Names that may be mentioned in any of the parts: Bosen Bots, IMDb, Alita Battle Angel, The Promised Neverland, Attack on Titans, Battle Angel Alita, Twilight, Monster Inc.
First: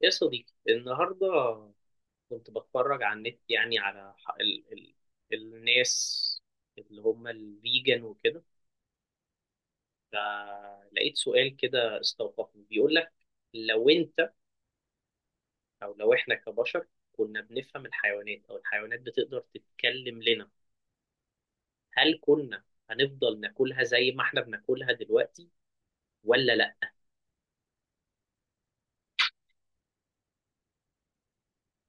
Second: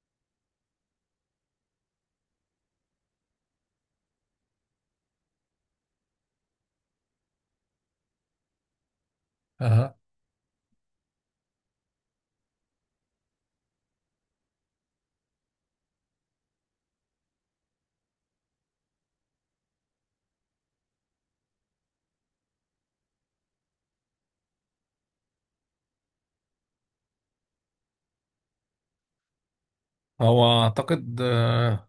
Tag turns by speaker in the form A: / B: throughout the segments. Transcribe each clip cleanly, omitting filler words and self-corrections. A: يا صديقي النهاردة كنت بتفرج على النت، يعني على ح- ال ال الناس اللي هم الفيجن وكده،
B: أه.
A: فلقيت سؤال كده استوقفني، بيقول لك لو انت، او لو احنا كبشر، كنا بنفهم الحيوانات او الحيوانات بتقدر تتكلم لنا، هل كنا هنفضل ناكلها زي ما احنا بناكلها دلوقتي ولا لا؟
B: هو اعتقد اه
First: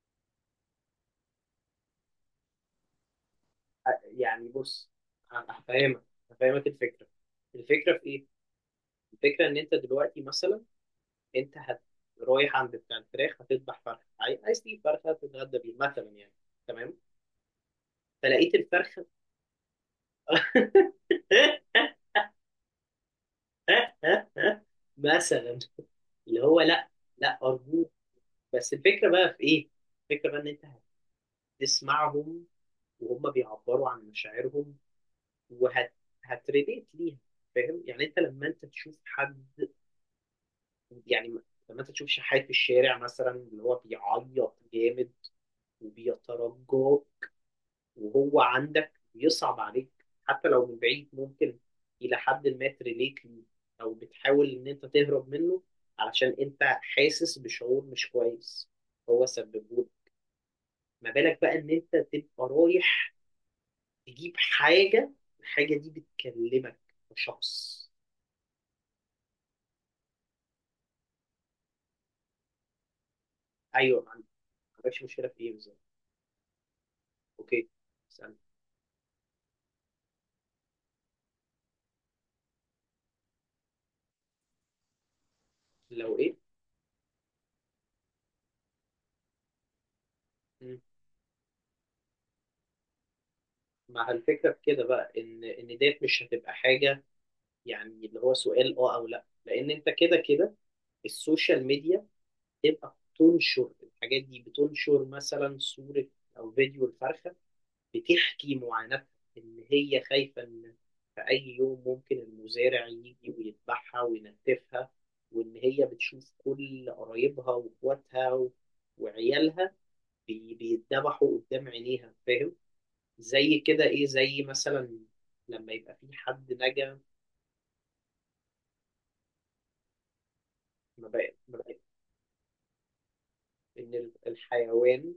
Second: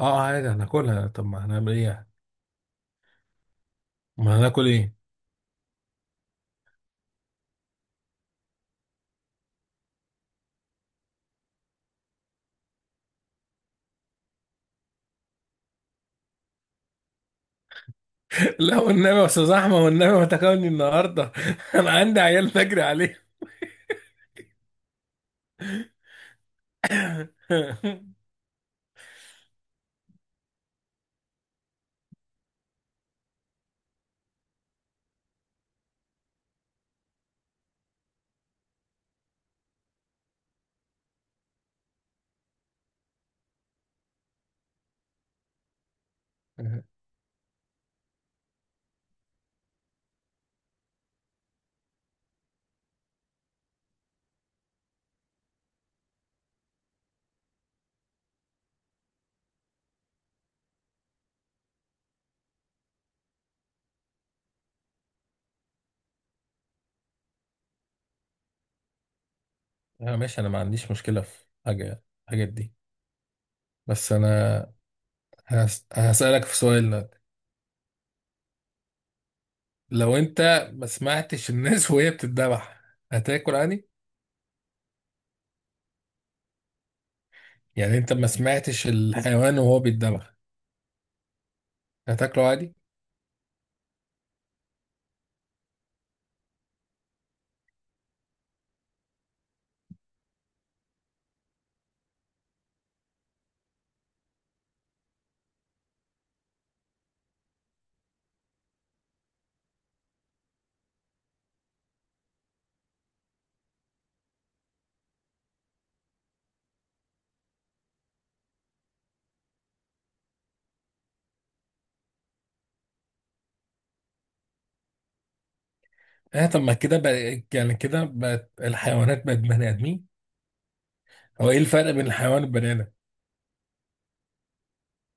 B: آه، عادي هناكلها. طب ما هنعمل ايه يعني؟
A: أ-
B: ما
A: يعني
B: هناكل
A: بص،
B: ايه.
A: ه- هفهمك هفهمك الفكرة. الفكرة في ايه؟ الفكرة ان انت دلوقتي مثلا، انت هت رايح عند بتاع الفراخ، هتذبح فرخه، عايز تجيب فرخه تتغدى بيه مثلا يعني، تمام، فلقيت
B: لا
A: الفرخه.
B: والنبي يا استاذ احمد، والنبي ما تاكلني النهارده. انا عندي عيال نجري عليه.
A: مثلا اللي هو لا، لا ارجوك. بس الفكره بقى في ايه؟ الفكره بقى ان انت هتسمعهم وهم بيعبروا عن مشاعرهم، وهت هتريليت ليها. فاهم؟ يعني انت لما انت تشوف حد، يعني لما انت تشوف شحات في الشارع مثلا اللي هو بيعيط جامد وبيترجى وهو عندك بيصعب عليك، حتى لو من بعيد ممكن إلى حد ما تريليت ليه، أو بتحاول إن أنت تهرب منه علشان أنت حاسس بشعور مش كويس هو سببهولك. ما بالك بقى إن أنت تبقى رايح تجيب حاجة، الحاجة دي بتكلمك كشخص؟
B: لا ماشي، انا ما عنديش مشكلة في الحاجات دي.
A: أيوه.
B: بس
A: ما
B: انا
A: عندكش مشكلة في إيه بالظبط؟
B: هسألك في سؤال لك.
A: أوكي، اسأل.
B: لو انت ما سمعتش الناس وهي بتتذبح، هتاكل عادي؟
A: لو إيه؟
B: يعني انت ما سمعتش الحيوان وهو بيتذبح،
A: مم.
B: هتاكله عادي؟
A: مع الفكرة في كده بقى إن ديت مش هتبقى حاجة، يعني اللي هو سؤال أه أو لأ، لأن أنت كده كده السوشيال ميديا تبقى بتنشر الحاجات دي، بتنشر مثلا صورة أو فيديو الفرخة بتحكي معاناتها إن هي خايفة إن في أي يوم ممكن المزارع يجي ويذبحها وينتفها، وإن هي بتشوف كل قرايبها وإخواتها وعيالها بيتذبحوا قدام عينيها. فاهم؟ زي كده إيه، زي مثلا لما يبقى في
B: اه،
A: حد
B: طب ما كده
A: نجا.
B: بقى، يعني كده بقت الحيوانات بقت بني ادمين.
A: ما بقى
B: هو
A: ما
B: ايه
A: بقى
B: الفرق بين الحيوان والبني ادم؟
A: إن الحيوان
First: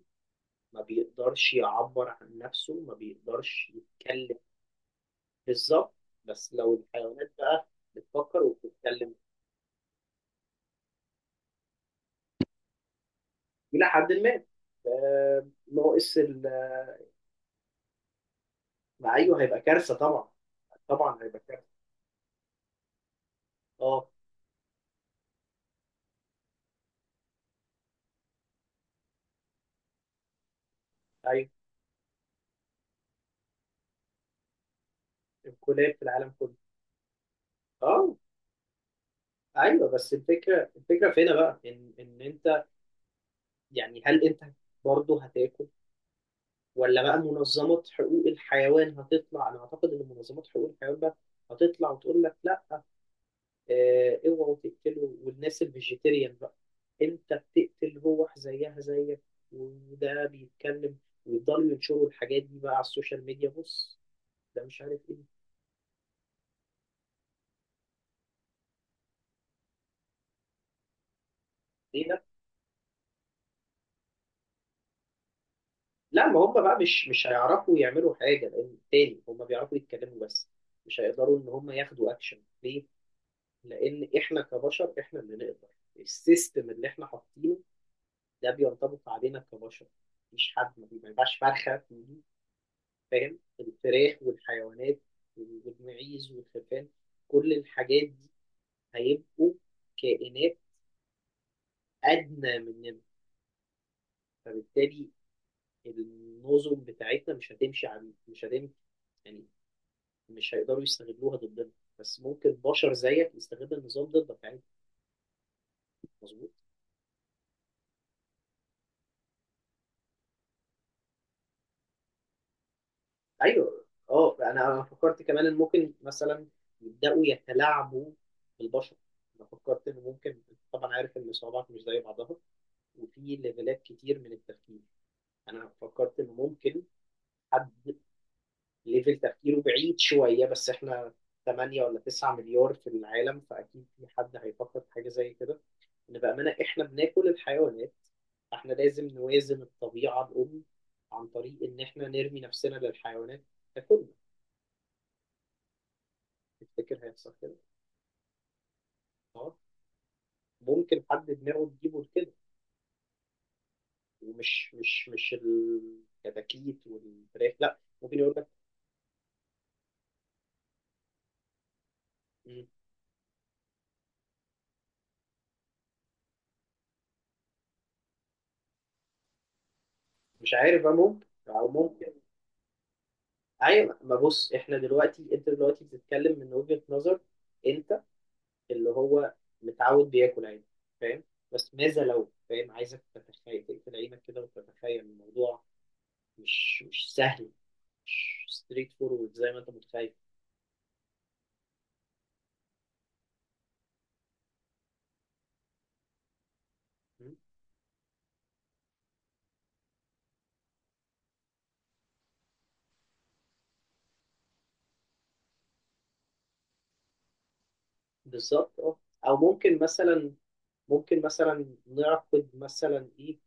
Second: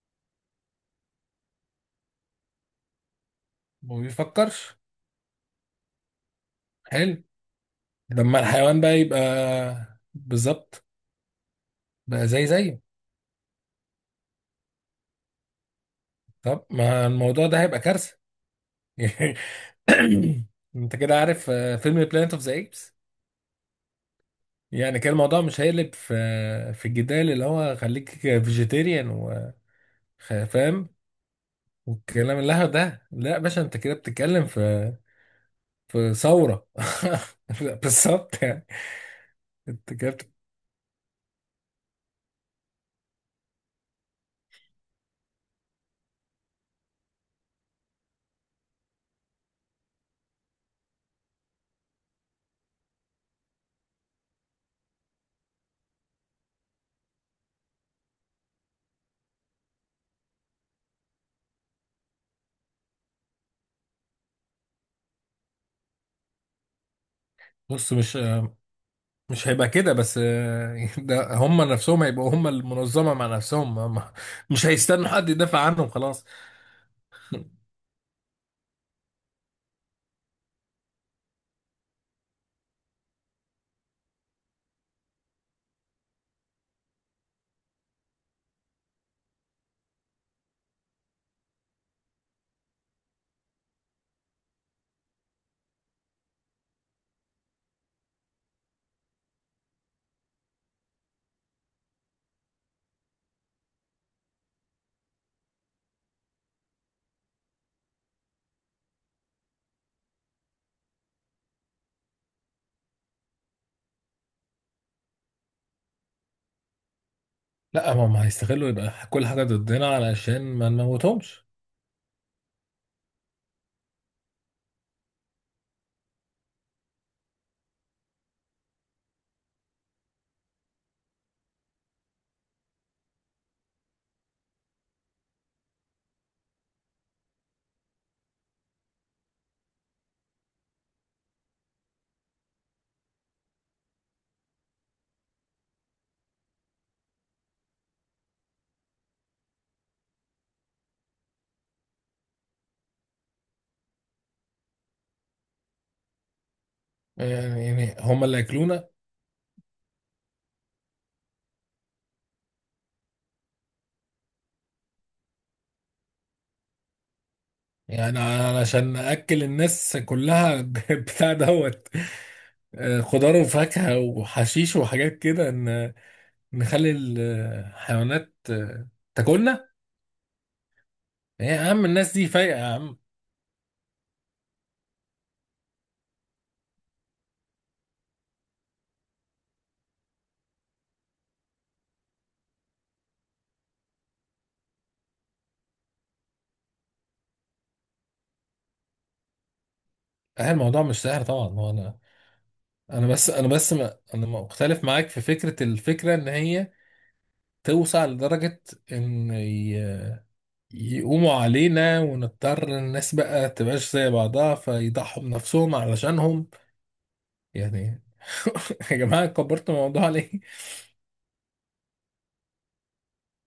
A: ما بيقدرش يعبر عن نفسه، ما بيقدرش
B: ما
A: يتكلم.
B: بيفكرش.
A: بالظبط. بس لو
B: حلو.
A: الحيوانات بقى
B: لما
A: بتفكر
B: الحيوان بقى
A: وبتتكلم
B: يبقى بالظبط، بقى زي زيه.
A: إلى حد ما، ناقص
B: طب ما الموضوع ده هيبقى كارثة.
A: أيوه هيبقى كارثة طبعا.
B: انت كده
A: طبعا هيبقى
B: عارف
A: كارثة.
B: فيلم بلانت اوف ذا ايبس.
A: اه.
B: يعني كان الموضوع مش هيقلب في الجدال، اللي هو خليك فيجيتيريان وفاهم
A: أيوه
B: والكلام اللهو ده. لا يا باشا، انت كده بتتكلم في
A: الكلاب في
B: في
A: العالم كله.
B: ثورة. لا،
A: اه.
B: بالظبط يعني.
A: ايوه
B: انت كده
A: بس
B: بت-
A: الفكره في هنا بقى ان انت، يعني هل انت برضه هتاكل، ولا بقى منظمات حقوق الحيوان هتطلع؟ انا اعتقد ان منظمات حقوق الحيوان بقى هتطلع وتقول لك لا، اوعوا تقتله. والناس الفيجيتيريان بقى، انت بتقتل روح زيها زيك وده بيتكلم، ويضلوا ينشروا الحاجات دي بقى على السوشيال ميديا. بص، ده مش عارف ايه،
B: بص، مش هيبقى كده بس. ده هم نفسهم
A: ايه ده.
B: هيبقوا هم المنظمة مع نفسهم هم. مش هيستنوا حد يدافع عنهم، خلاص.
A: لا ما هم بقى مش هيعرفوا يعملوا حاجه، لان تاني هم بيعرفوا يتكلموا بس مش هيقدروا ان هم ياخدوا اكشن ليه؟ لان احنا كبشر احنا اللي نقدر، السيستم اللي احنا حاطينه ده بينطبق علينا كبشر. مفيش حد ما بيبقاش فرخه، فاهم؟ الفراخ والحيوانات والمعيز والخرفان، كل الحاجات دي هيبقوا كائنات أدنى مننا، فبالتالي النظم بتاعتنا مش هتمشي، يعني مش هيقدروا يستغلوها ضدنا. بس ممكن بشر زيك يستغل النظام ضدك يعني. مظبوط.
B: لا، هم هيستغلوا يبقى كل حاجة ضدنا علشان ما نموتهمش.
A: ايوه اه، أنا فكرت كمان ان ممكن مثلا يبداوا يتلاعبوا بالبشر. انا فكرت ان ممكن، طبعا عارف ان الصعوبات مش زي بعضها وفي ليفلات كتير من التفكير، انا فكرت ان ممكن حد ليفل تفكيره بعيد شويه. بس احنا 8 ولا 9 مليار في العالم، فاكيد في حد هيفكر في حاجه زي كده، ان بامانه احنا بناكل الحيوانات، فاحنا لازم نوازن الطبيعه الام عن طريق ان احنا نرمي نفسنا للحيوانات تاكلنا. تفتكر هيحصل كده؟
B: يعني هما اللي ياكلونا.
A: اه، ممكن حد دماغه تجيبه لكده. ومش مش مش الكتاكيت والفراخ، لا،
B: يعني
A: ممكن يقول لك
B: أنا عشان اكل الناس كلها، بتاع دوت،
A: "مم،
B: خضار وفاكهه وحشيش وحاجات كده، ان نخلي الحيوانات تاكلنا.
A: مش عارف بقى. ممكن
B: إيه
A: او
B: يا عم،
A: ممكن.
B: الناس دي فايقه يا عم.
A: ايوه. ما بص، احنا دلوقتي، انت دلوقتي بتتكلم من وجهة نظر انت اللي هو متعود بياكل عيش، فاهم؟ بس ماذا لو، فاهم، عايزك تتخيل، تقفل عينك كده وتتخيل الموضوع، مش سهل، مش ستريت فورورد زي ما انت متخيل.
B: الموضوع مش سهل طبعا. هو انا بس ما انا مختلف معاك في الفكره. ان هي
A: م?
B: توسع لدرجه ان يقوموا علينا ونضطر الناس بقى تبقاش زي بعضها، فيضحوا بنفسهم علشانهم يعني.
A: بالظبط اه.
B: يا جماعة،
A: او
B: كبرتوا
A: ممكن
B: الموضوع ليه؟
A: مثلا ممكن مثلا نعقد مثلا ايه،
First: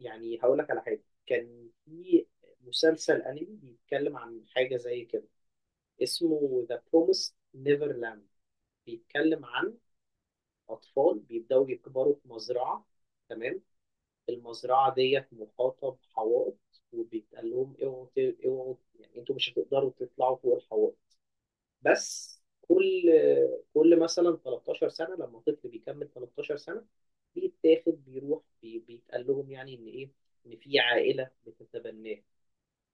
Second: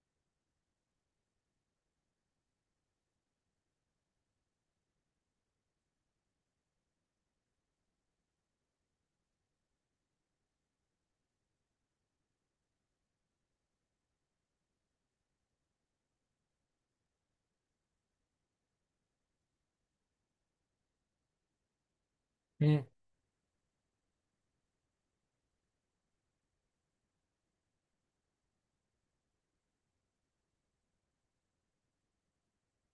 A: يعني هقول لك على حاجه. كان في مسلسل انمي بيتكلم عن حاجه زي كده، اسمه ذا بروميس نيفرلاند. بيتكلم عن أطفال بيبدأوا يكبروا في مزرعة، تمام، المزرعة ديت محاطة بحوائط، وبيتقال لهم اوعوا اوعوا، يعني انتوا مش هتقدروا تطلعوا فوق الحوائط. بس
B: مم.
A: كل مثلا 13 سنة، لما طفل بيكمل 13 سنة بيتاخد بيروح، بيتقال لهم يعني ان ايه، ان في عائلة بتتبناه.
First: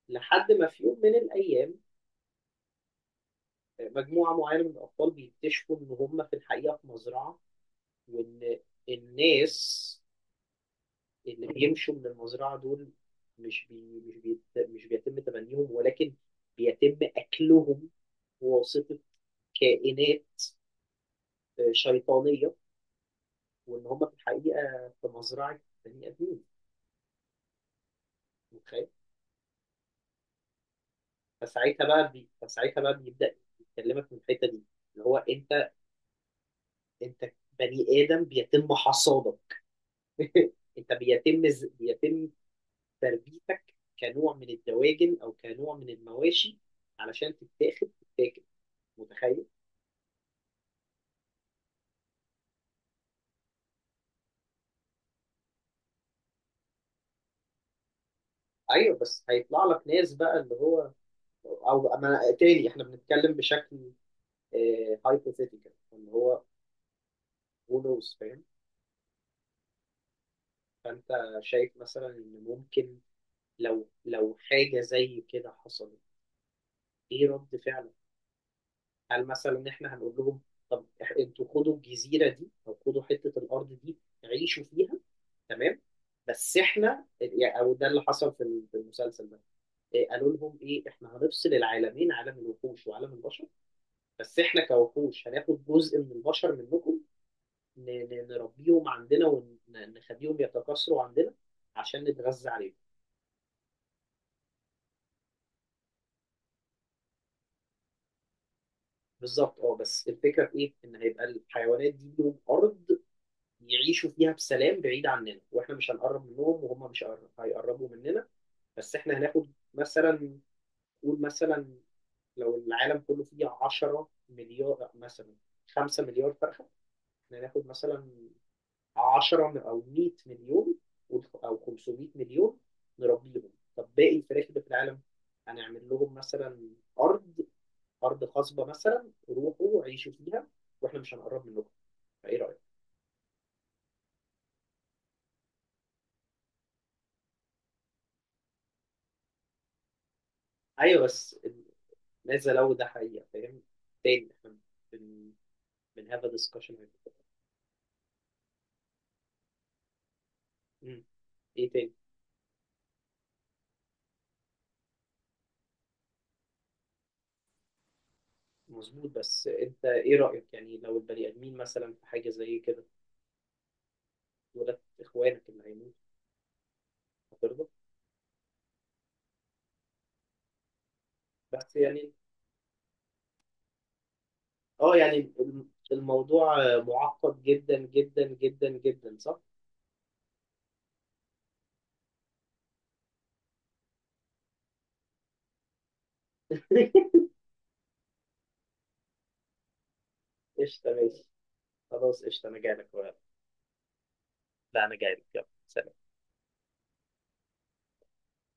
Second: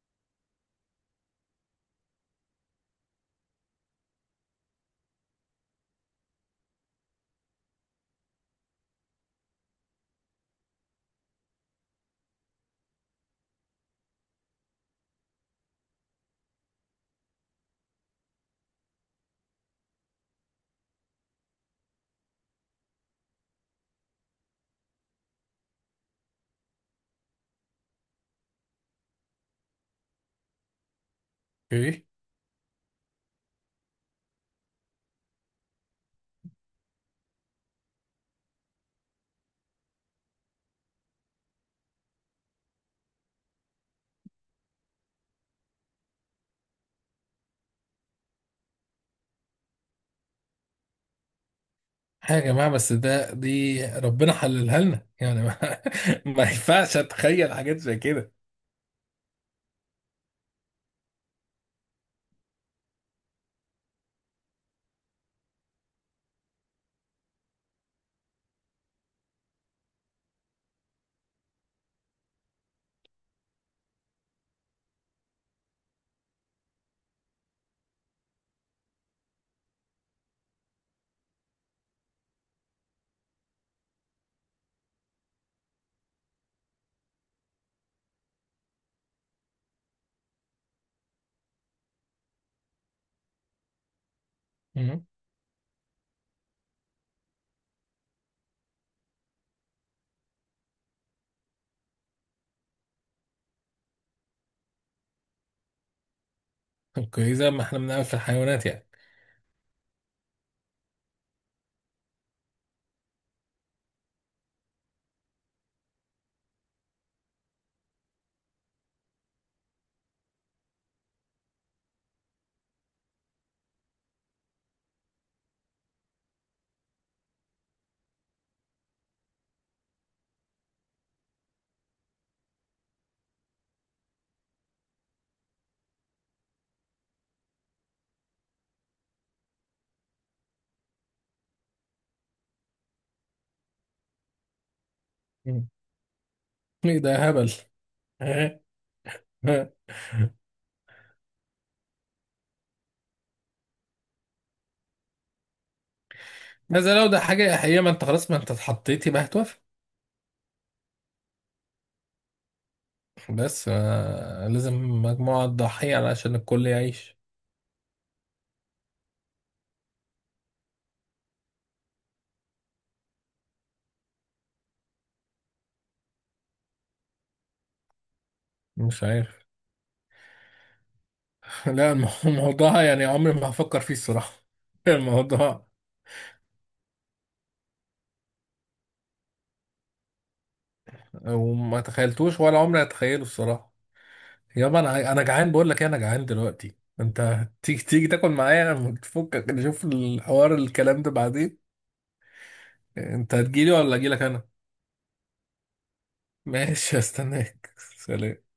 A: لحد ما في يوم من الايام، مجموعة معينة من الاطفال بيكتشفوا ان هم في الحقيقة في مزرعة، وان الناس اللي بيمشوا من المزرعة دول مش بي مش بيت مش بيتم تبنيهم، ولكن بيتم أكلهم بواسطة كائنات شيطانية، وإن هم في الحقيقة في مزرعة بني آدمين. متخيل؟
B: ايه؟
A: فساعتها بقى بيبدأ يكلمك من الحتة دي، اللي هو أنت، أنت بني آدم بيتم حصادك، أنت بيتم تربيتك كنوع من الدواجن أو كنوع من المواشي علشان تتاخد تتاكل. متخيل؟
B: يا جماعة بس دي ربنا حللها لنا يعني، ما, ما ينفعش اتخيل حاجات زي كده.
A: ايوه بس هيطلع لك ناس بقى اللي هو. او أما تاني احنا بنتكلم بشكل هايبوثيتيكال، اللي هو who knows، فاهم؟ فانت شايف مثلا ان ممكن، لو حاجه زي كده حصلت، ايه رد فعلك؟ هل مثلا احنا هنقول لهم، طب انتوا خدوا الجزيره دي او خدوا حته الارض دي، عيشوا فيها، تمام، بس احنا يعني، او ده اللي حصل في في المسلسل ده، قالوا لهم ايه، احنا هنفصل العالمين، عالم الوحوش وعالم البشر، بس احنا
B: مم.
A: كوحوش هناخد جزء من البشر منكم، نربيهم عندنا ونخليهم يتكاثروا عندنا عشان نتغذى عليهم.
B: اوكي، زي ما احنا بنعمل في الحيوانات يعني.
A: بالظبط اه. بس الفكره في ايه؟ ان هيبقى الحيوانات دي لهم ارض يعيشوا فيها بسلام بعيد عننا، واحنا مش هنقرب منهم وهم مش هيقر- هيقربوا مننا. بس احنا هناخد مثلا، قول مثلا لو العالم كله فيه 10 مليار مثلا، 5 مليار فرخه، احنا هناخد مثلا 10 او 100 مليون، او 500 مليون نربيهم. طب باقي الفراخ اللي في العالم هنعمل لهم مثلا ارض، ارض خصبه مثلا، روحوا عيشوا فيها واحنا مش هنقرب منكم، فايه رايك؟
B: مم. ايه ده، هبل.
A: ايوه بس ماذا لو ده حقيقه، فاهم؟ تاني احنا بن بن هاف ديسكشن.
B: بس لو ده حاجة حقيقية، ما انت خلاص، ما انت اتحطيتي بقى، هتوافق.
A: ايه تاني،
B: بس لازم مجموعة تضحية علشان الكل يعيش.
A: مظبوط. بس انت ايه رايك يعني؟ لو البني ادمين مثلا في حاجه زي كده دولت اخوانك اللي هيموتوا، هترضى؟
B: مش عارف.
A: بس
B: لا.
A: يعني
B: الموضوع يعني عمري ما هفكر فيه الصراحة.
A: اه، يعني
B: الموضوع،
A: الموضوع معقد جدا جدا جدا جدا، صح؟
B: وما تخيلتوش ولا عمري هتخيله الصراحه. يابا انا جعان بقول لك إيه، انا جعان دلوقتي انت. تيجي تيجي تاكل معايا، تفكك نشوف الحوار
A: قشطة
B: الكلام ده
A: ماشي،
B: بعدين.
A: خلاص قشطة أنا جايلك،
B: انت هتجيلي ولا اجيلك انا؟
A: لا أنا جايلك يلا سلام.
B: ماشي، هستناك. سلام.